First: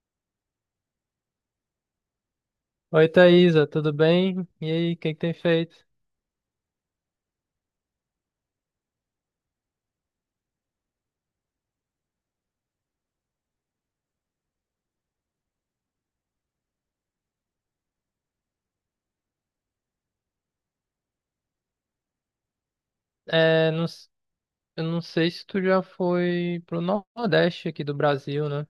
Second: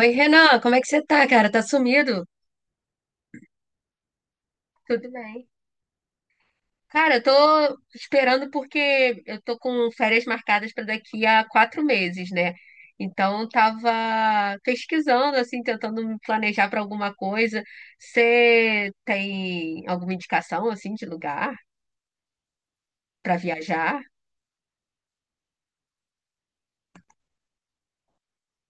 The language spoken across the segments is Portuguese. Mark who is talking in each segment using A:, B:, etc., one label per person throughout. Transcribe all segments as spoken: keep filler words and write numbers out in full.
A: Oi, Renan, como é que você tá, cara? Tá sumido?
B: Oi, Thaisa, tudo bem? E aí, o
A: Tudo
B: que que tem
A: bem.
B: feito?
A: Cara, eu tô esperando porque eu tô com férias marcadas pra daqui a quatro meses, né? Então, eu tava pesquisando, assim, tentando me planejar pra alguma coisa. Você tem alguma indicação, assim, de lugar pra
B: É, não
A: viajar?
B: s- eu não sei se tu já foi pro Nordeste aqui do Brasil, né?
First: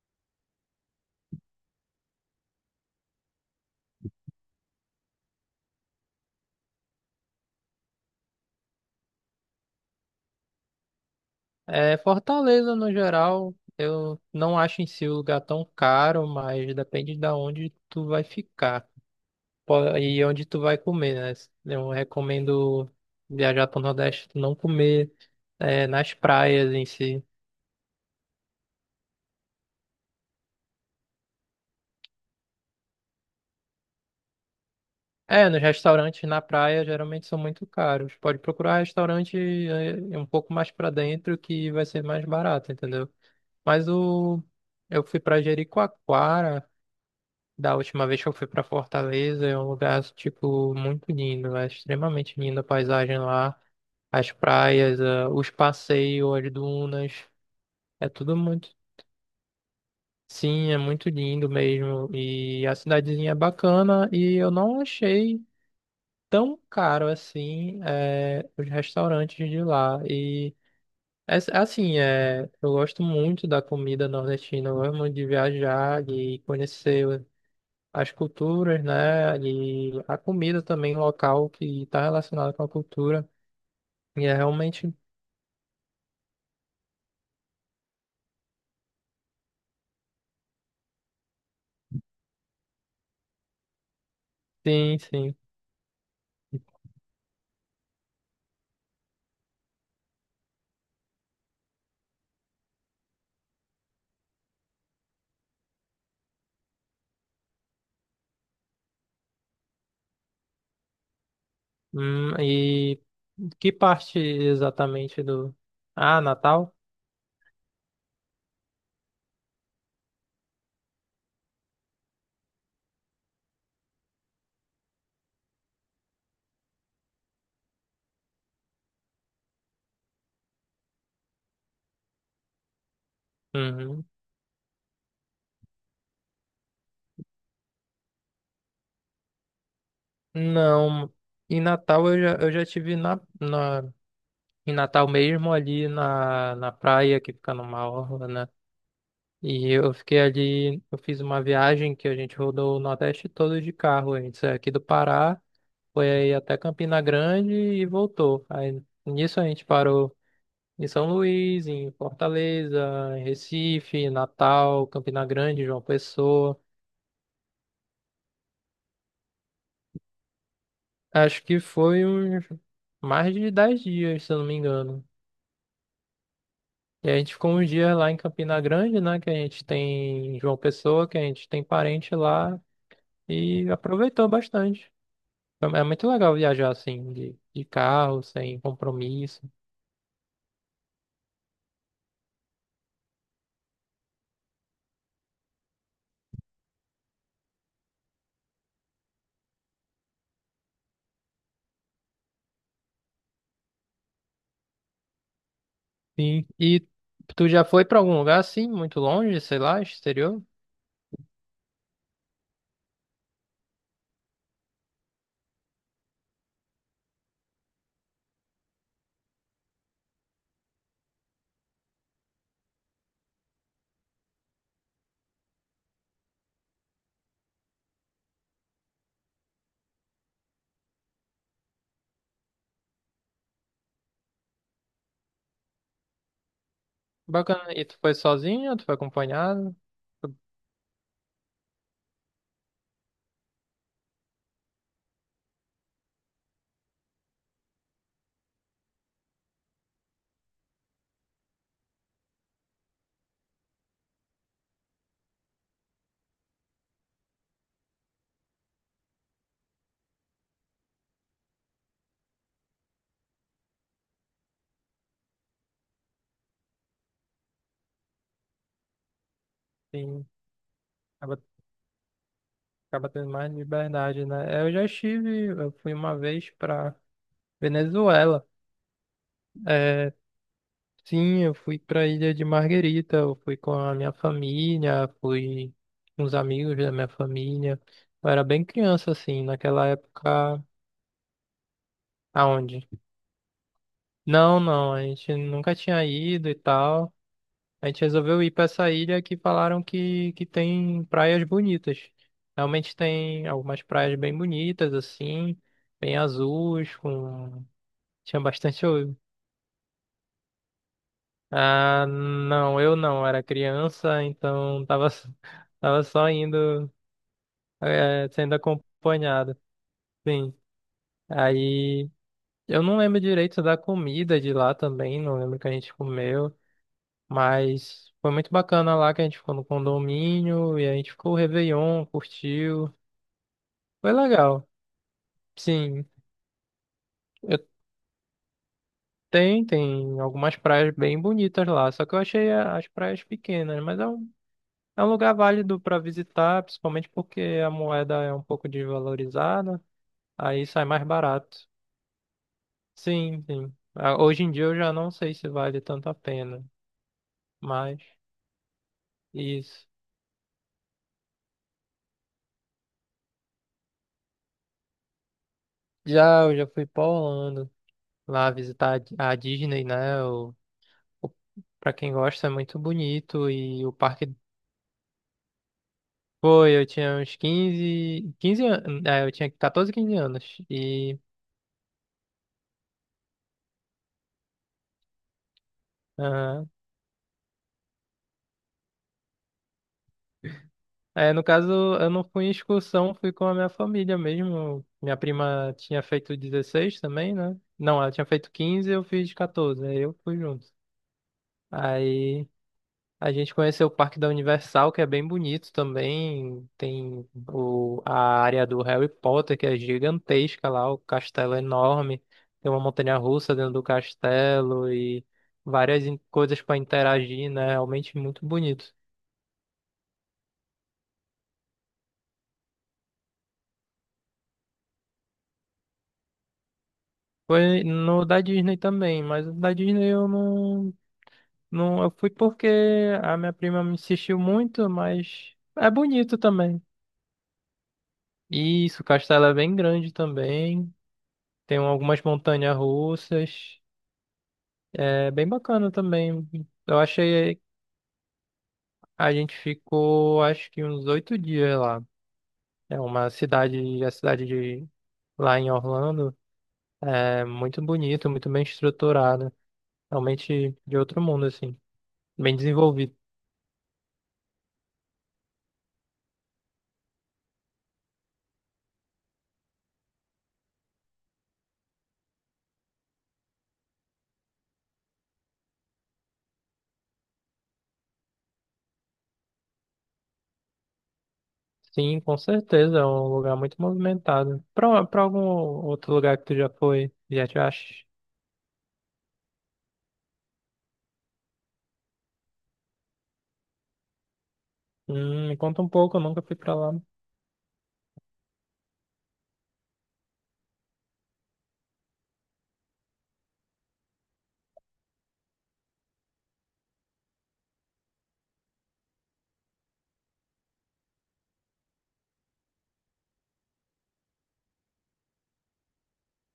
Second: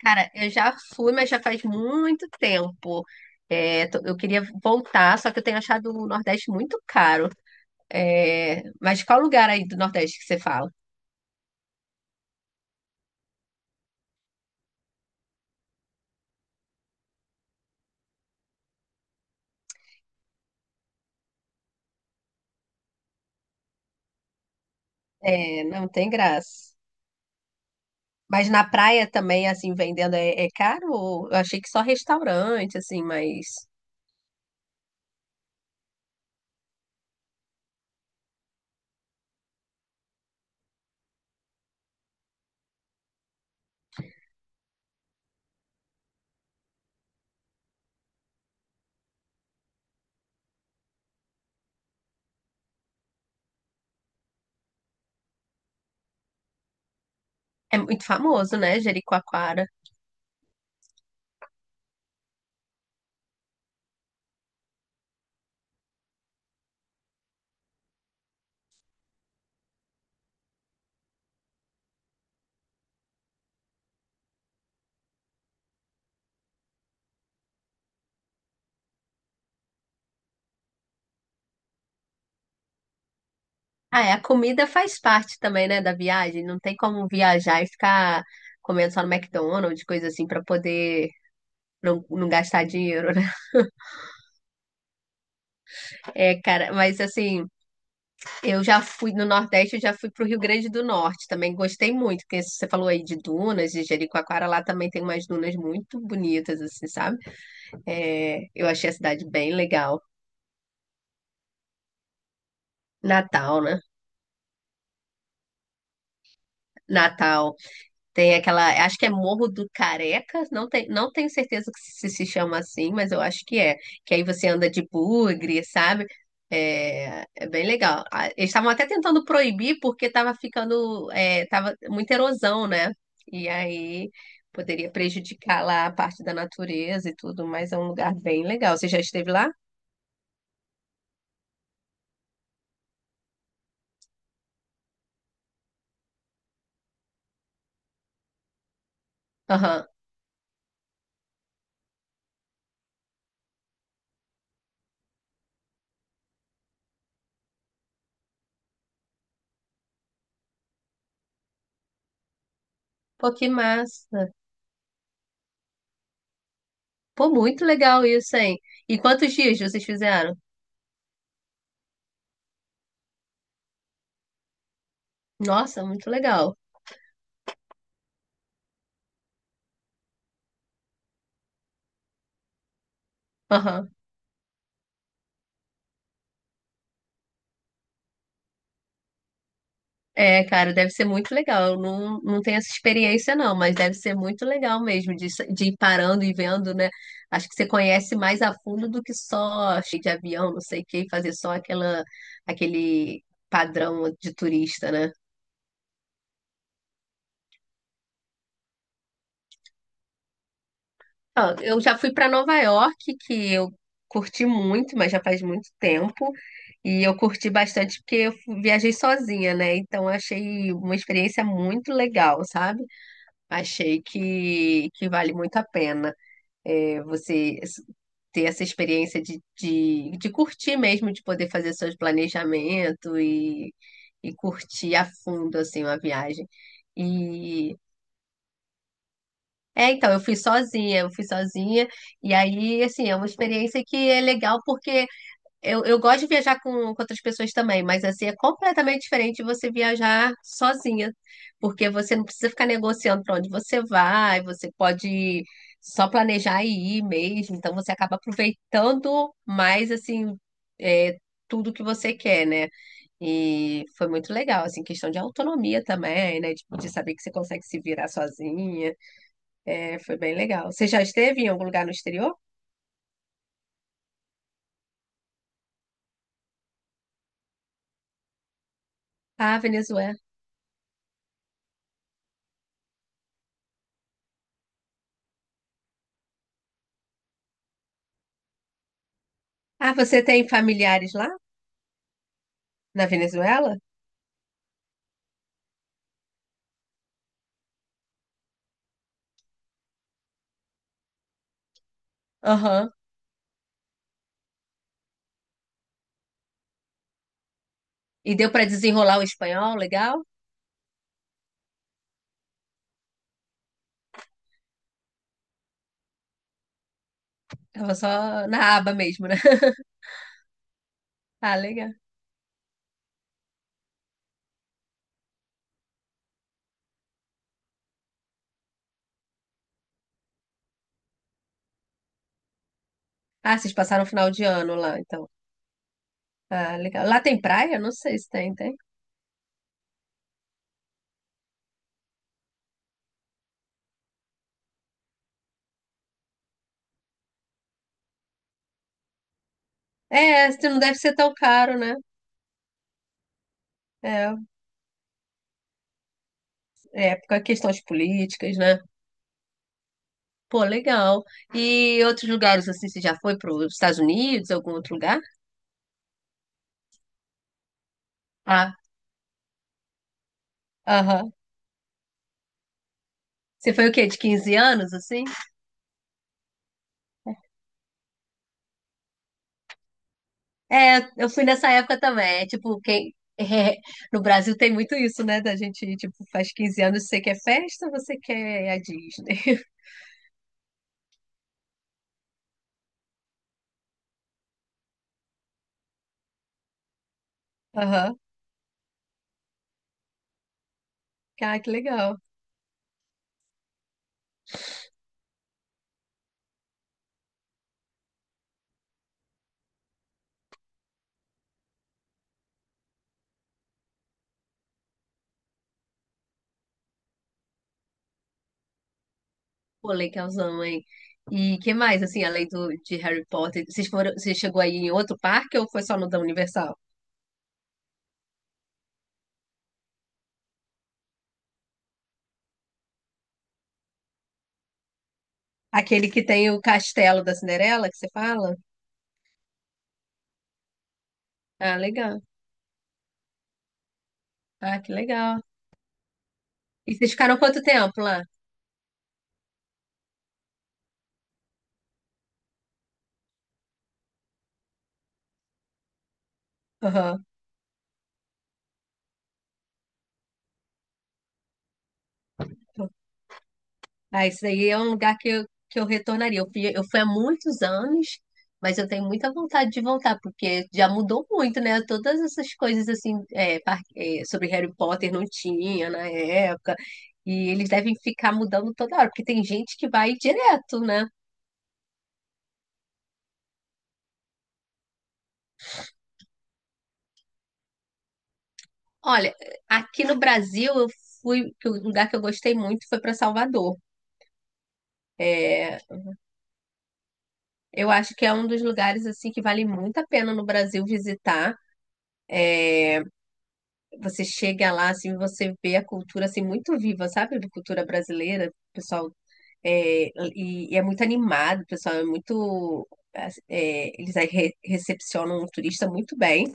A: Cara, eu já fui, mas já faz muito tempo. É, tô- eu queria voltar, só que eu tenho achado o Nordeste muito caro. É, mas qual lugar aí do Nordeste que você fala?
B: É, Fortaleza, no geral, eu não acho em si o lugar tão caro, mas depende de onde tu vai ficar, Po- e onde tu vai comer, né? Eu recomendo viajar pro Nordeste, tu não comer,
A: É,
B: é,
A: não tem
B: nas
A: graça.
B: praias em si.
A: Mas na praia também, assim, vendendo é, é caro? Eu achei que só restaurante, assim, mas
B: É, nos restaurantes na praia geralmente são muito caros. Pode procurar restaurante, é, um pouco mais pra dentro que vai ser mais barato, entendeu? Mas o eu fui pra Jericoacoara da última vez que eu fui pra Fortaleza, é um lugar tipo muito lindo, é extremamente linda a paisagem lá, as praias, é, os passeios, as dunas.
A: é muito
B: É tudo
A: famoso,
B: muito
A: né, Jericoacoara?
B: Sim, é muito lindo mesmo. E a cidadezinha é bacana e eu não achei tão caro assim, é, os restaurantes de lá. E, é, assim, é, eu gosto muito da comida nordestina, eu gosto muito de viajar, de conhecer as culturas, né? E a comida também local que está relacionada com a cultura.
A: Ah, é, a
B: E é
A: comida
B: realmente,
A: faz parte também, né, da viagem. Não tem como viajar e ficar comendo só no McDonald's, coisa assim, pra poder não, não gastar dinheiro, né?
B: sim, sim.
A: É, cara, mas assim, eu já fui no Nordeste, eu já fui pro Rio Grande do Norte, também gostei muito, porque você falou aí de dunas, de Jericoacoara, lá também tem umas dunas muito bonitas, assim, sabe? É, eu achei a cidade bem legal.
B: Hum, e
A: Natal,
B: que
A: né?
B: parte exatamente do. Ah, Natal?
A: Natal tem aquela, acho que é Morro do Careca, não, tem, não tenho certeza que se, se chama assim, mas eu acho que é. Que aí você anda de bugre, sabe? É, é bem legal. Ah, eles estavam até tentando proibir porque estava ficando, é, tava muita erosão, né? E
B: Uhum.
A: aí poderia prejudicar lá a parte da natureza e tudo, mas é um lugar bem legal. Você já esteve lá?
B: Não, em Natal eu já, eu já tive na, na, em Natal mesmo, ali na, na praia, que fica numa orla, né? E
A: Aham.
B: eu fiquei ali, eu fiz uma viagem que a gente rodou o Nordeste todo de carro. A gente saiu aqui do Pará. Foi aí até Campina Grande e voltou. Aí nisso a gente parou em São Luís, em Fortaleza, em
A: Pô, que
B: Recife,
A: massa.
B: Natal, Campina Grande, João Pessoa.
A: Pô, muito legal isso, hein? E quantos dias vocês fizeram?
B: Acho que foi uns mais de dez dias, se eu não me engano.
A: Nossa, muito legal.
B: E a gente ficou uns dias lá em Campina Grande, né? Que a gente tem em João Pessoa, que a gente tem parente lá e
A: Aham.
B: aproveitou bastante. Foi- É muito legal viajar assim, de, de carro, sem compromisso.
A: É, cara, deve ser muito legal. Eu não, não tenho essa experiência, não, mas deve ser muito legal mesmo de, de ir parando e vendo, né? Acho que você conhece mais a fundo do que só cheio de avião, não sei o quê, fazer só aquela, aquele padrão de turista, né?
B: Sim. E tu já foi pra algum lugar assim, muito longe, sei lá, exterior?
A: Ó, eu já fui para Nova York, que eu curti muito, mas já faz muito tempo. E eu curti bastante porque eu fu- viajei sozinha, né? Então eu achei uma experiência muito legal, sabe? Achei que, que vale muito a pena, é, você s- ter essa experiência de, de, de curtir mesmo, de poder fazer seus planejamentos e, e curtir a fundo assim, uma viagem.
B: Bacana. E tu foi sozinho, ou tu foi acompanhado?
A: É, então, eu fui sozinha, eu fui sozinha, e aí, assim, é uma experiência que é legal porque eu, eu gosto de viajar com, com outras pessoas também, mas assim, é completamente diferente você viajar sozinha, porque você não precisa ficar negociando para onde você vai, você pode só planejar e ir mesmo, então você acaba aproveitando mais, assim, é, tudo que você quer, né? E foi muito legal, assim, questão de autonomia também, né? De, de saber que você consegue se virar sozinha. É, foi
B: Sim.
A: bem legal. Você já
B: Acaba,
A: esteve em algum lugar no exterior?
B: acaba tendo mais liberdade, né? É, Eu já estive, eu fui uma vez pra Venezuela.
A: Ah,
B: É,
A: Venezuela.
B: sim, eu fui pra Ilha de Margarita, eu fui com a minha família, fui com os amigos da minha família. Eu era bem criança, assim, naquela
A: Ah, você tem
B: época.
A: familiares lá
B: Aonde?
A: na Venezuela?
B: Não, não, a gente nunca tinha ido e tal. A gente resolveu ir para essa ilha que falaram que, que tem praias bonitas.
A: Aham.
B: Realmente tem algumas praias bem bonitas, assim, bem azuis, com.
A: E
B: Tinha
A: deu para
B: bastante. oi-
A: desenrolar o espanhol, legal?
B: Ah, não, eu não, era criança, então tava, tava só indo,
A: Tava
B: eh,
A: só
B: sendo
A: na aba mesmo, né?
B: acompanhado. Sim,
A: Ah, legal.
B: aí eu não lembro direito da comida de lá também, não lembro o que a gente comeu. Mas foi muito bacana lá que a gente ficou no condomínio e a gente ficou o Réveillon, curtiu.
A: Ah, vocês passaram o
B: Foi
A: final de
B: legal.
A: ano lá, então.
B: Sim,
A: Ah, legal. Lá tem
B: eu
A: praia? Não sei se tem, tem.
B: tenho, tem algumas praias bem bonitas lá, só que eu achei a- as praias pequenas, mas é um, é um lugar válido para visitar, principalmente porque a moeda é um pouco desvalorizada,
A: É,
B: aí
A: se não
B: sai
A: deve
B: mais
A: ser tão
B: barato.
A: caro, né?
B: Sim, sim. Ah,
A: É,
B: hoje em dia eu já não sei se vale tanto a pena,
A: é por causa de questões
B: mas
A: políticas, né?
B: isso.
A: Pô, legal. E outros lugares, assim, você já foi para os Estados Unidos, algum outro lugar?
B: Já, eu já fui para Orlando lá
A: Ah,
B: visitar a Di- a Disney, né?
A: aham.
B: Pra quem gosta, é muito bonito
A: Você
B: e
A: foi o
B: o
A: quê? De
B: parque
A: quinze anos, assim?
B: foi, eu tinha uns quinze quinze anos, é, eu tinha catorze, quinze anos
A: É,
B: e
A: eu fui nessa época também. É, tipo, quem. No Brasil tem muito isso, né? Da gente, tipo, faz
B: aham.
A: quinze anos, você quer festa, ou você quer a Disney.
B: é, no caso, eu não fui em excursão, fui com a minha família mesmo. Minha prima tinha feito dezesseis também, né? Não, ela
A: Aham.
B: tinha feito quinze, eu fiz catorze, aí eu fui junto.
A: Ah, que legal.
B: Aí a gente conheceu o Parque da Universal, que é bem bonito também. Tem o, a área do Harry Potter, que é gigantesca lá, o castelo é enorme. Tem uma montanha-russa dentro do castelo e várias in- coisas para interagir, né? Realmente muito bonito.
A: Pô, legalzão, hein? E que mais, assim, além do, de Harry Potter? Vocês foram, você chegou aí em outro parque ou foi só no da Universal?
B: Foi no da Disney também, mas o da Disney eu não, não. Eu fui porque a minha prima me insistiu muito, mas é
A: Aquele que
B: bonito
A: tem o
B: também.
A: castelo da Cinderela, que você fala?
B: Isso, o castelo é bem grande também.
A: Ah,
B: Tem algumas
A: legal.
B: montanhas russas.
A: Ah, que
B: É
A: legal.
B: bem bacana também.
A: E
B: Eu
A: vocês ficaram
B: achei.
A: quanto tempo lá?
B: A gente ficou, acho que uns oito dias lá. É uma cidade, a cidade de lá em Orlando.
A: Aham.
B: É muito bonita, muito bem estruturada. Realmente de outro mundo, assim. Bem desenvolvido.
A: Ah, isso daí é um lugar que eu, que eu retornaria. Eu fui, eu fui há muitos anos, mas eu tenho muita vontade de voltar, porque já mudou muito, né? Todas essas coisas assim, é, par- é, sobre Harry Potter não tinha na época, e eles devem ficar mudando toda hora, porque tem gente que vai direto, né?
B: Sim, com certeza. É um lugar muito movimentado. Pra, pra algum outro lugar que tu já foi, já te acha?
A: Olha, aqui no Brasil eu fui, que o lugar que eu gostei muito foi para Salvador.
B: Hum, me
A: É,
B: conta um pouco, eu nunca fui pra lá.
A: eu acho que é um dos lugares assim que vale muito a pena no Brasil visitar. Você chega lá, assim, você vê a cultura, assim, muito viva, sabe? A cultura brasileira, o pessoal, é, e, e é muito animado, o pessoal é muito, é, eles aí re- recepcionam o turista muito bem.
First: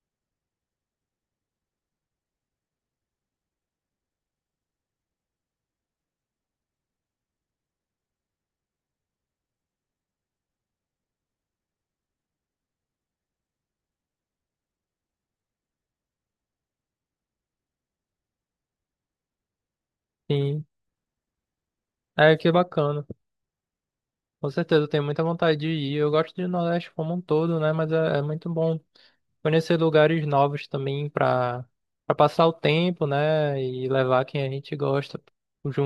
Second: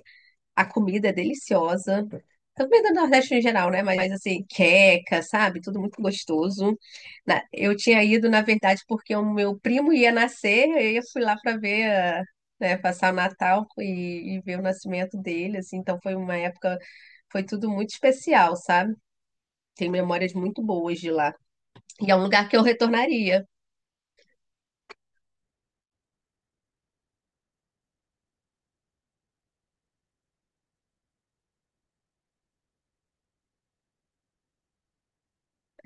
A: A comida é deliciosa. Também do Nordeste em geral, né? Mas mas, assim, queca, sabe? Tudo muito gostoso. Na- Eu tinha ido, na verdade, porque o meu primo ia nascer, e eu fui lá para ver, ah, né, passar o Natal e, e ver o nascimento dele, assim. Então foi uma época, foi tudo muito especial, sabe? Tenho memórias muito
B: Sim.
A: boas de lá. E é um
B: É,
A: lugar
B: que
A: que eu
B: bacana.
A: retornaria.
B: Com certeza, eu tenho muita vontade de ir. Eu gosto de Nordeste como um todo, né? Mas é, é muito bom conhecer lugares novos também para para passar o tempo, né? E levar quem a gente gosta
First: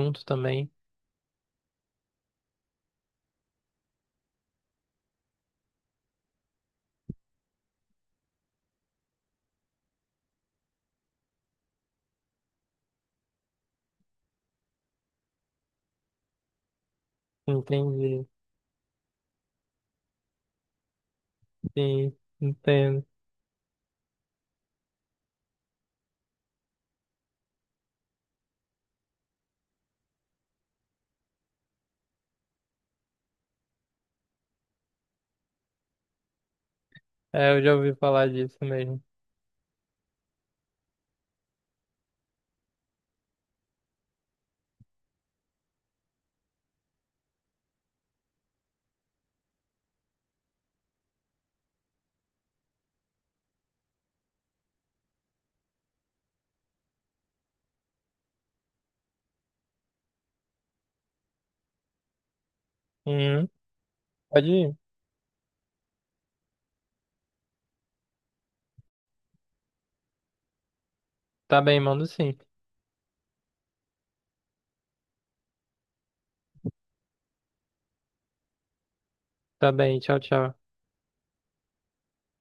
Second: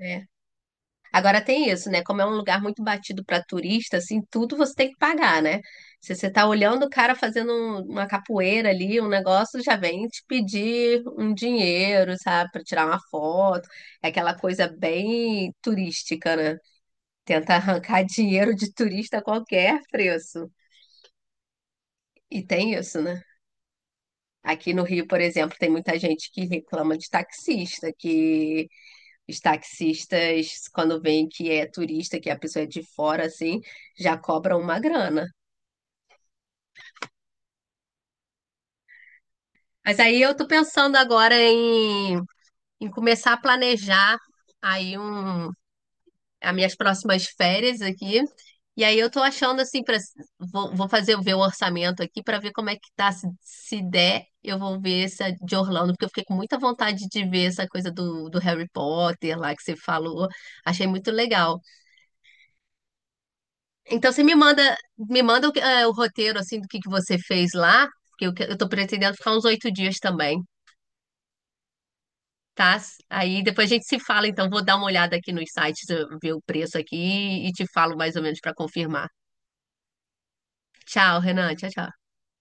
A: É.
B: também.
A: Agora tem isso, né? Como é um lugar muito batido para turista, assim, tudo você tem que pagar, né? Se você tá olhando o cara fazendo um- uma capoeira ali, um negócio, já vem te pedir um dinheiro, sabe, para tirar uma foto. É aquela coisa bem turística, né? Tenta arrancar
B: Entendi.
A: dinheiro de turista a qualquer preço.
B: Sim,
A: E tem isso,
B: entendo.
A: né? Aqui no Rio, por exemplo, tem muita gente que reclama de taxista, que Os taxistas, quando veem que é turista, que a pessoa é de fora, assim, já cobram uma grana.
B: É, eu já ouvi falar disso mesmo.
A: Mas aí eu tô pensando agora em, em começar a planejar aí um, as minhas próximas férias aqui. E aí eu tô achando assim, pra, vou, vou fazer ver o orçamento aqui para ver como é que tá. Se, se der, eu vou ver essa de Orlando, porque eu fiquei com muita vontade de ver essa coisa do, do Harry Potter lá que você falou. Achei muito legal.
B: Uhum.
A: Então você me
B: Pode
A: manda,
B: ir.
A: me manda o, que- eh, o roteiro assim do que que você fez lá, porque eu, que- eu tô pretendendo ficar uns oito dias também,
B: Tá bem, mando sim.
A: tá? Aí depois a gente se fala, então vou dar uma olhada aqui nos sites, eu ver o preço aqui e te falo mais ou menos para confirmar.
B: Tá bem, tchau, tchau.
A: Tchau, Renan, tchau, tchau.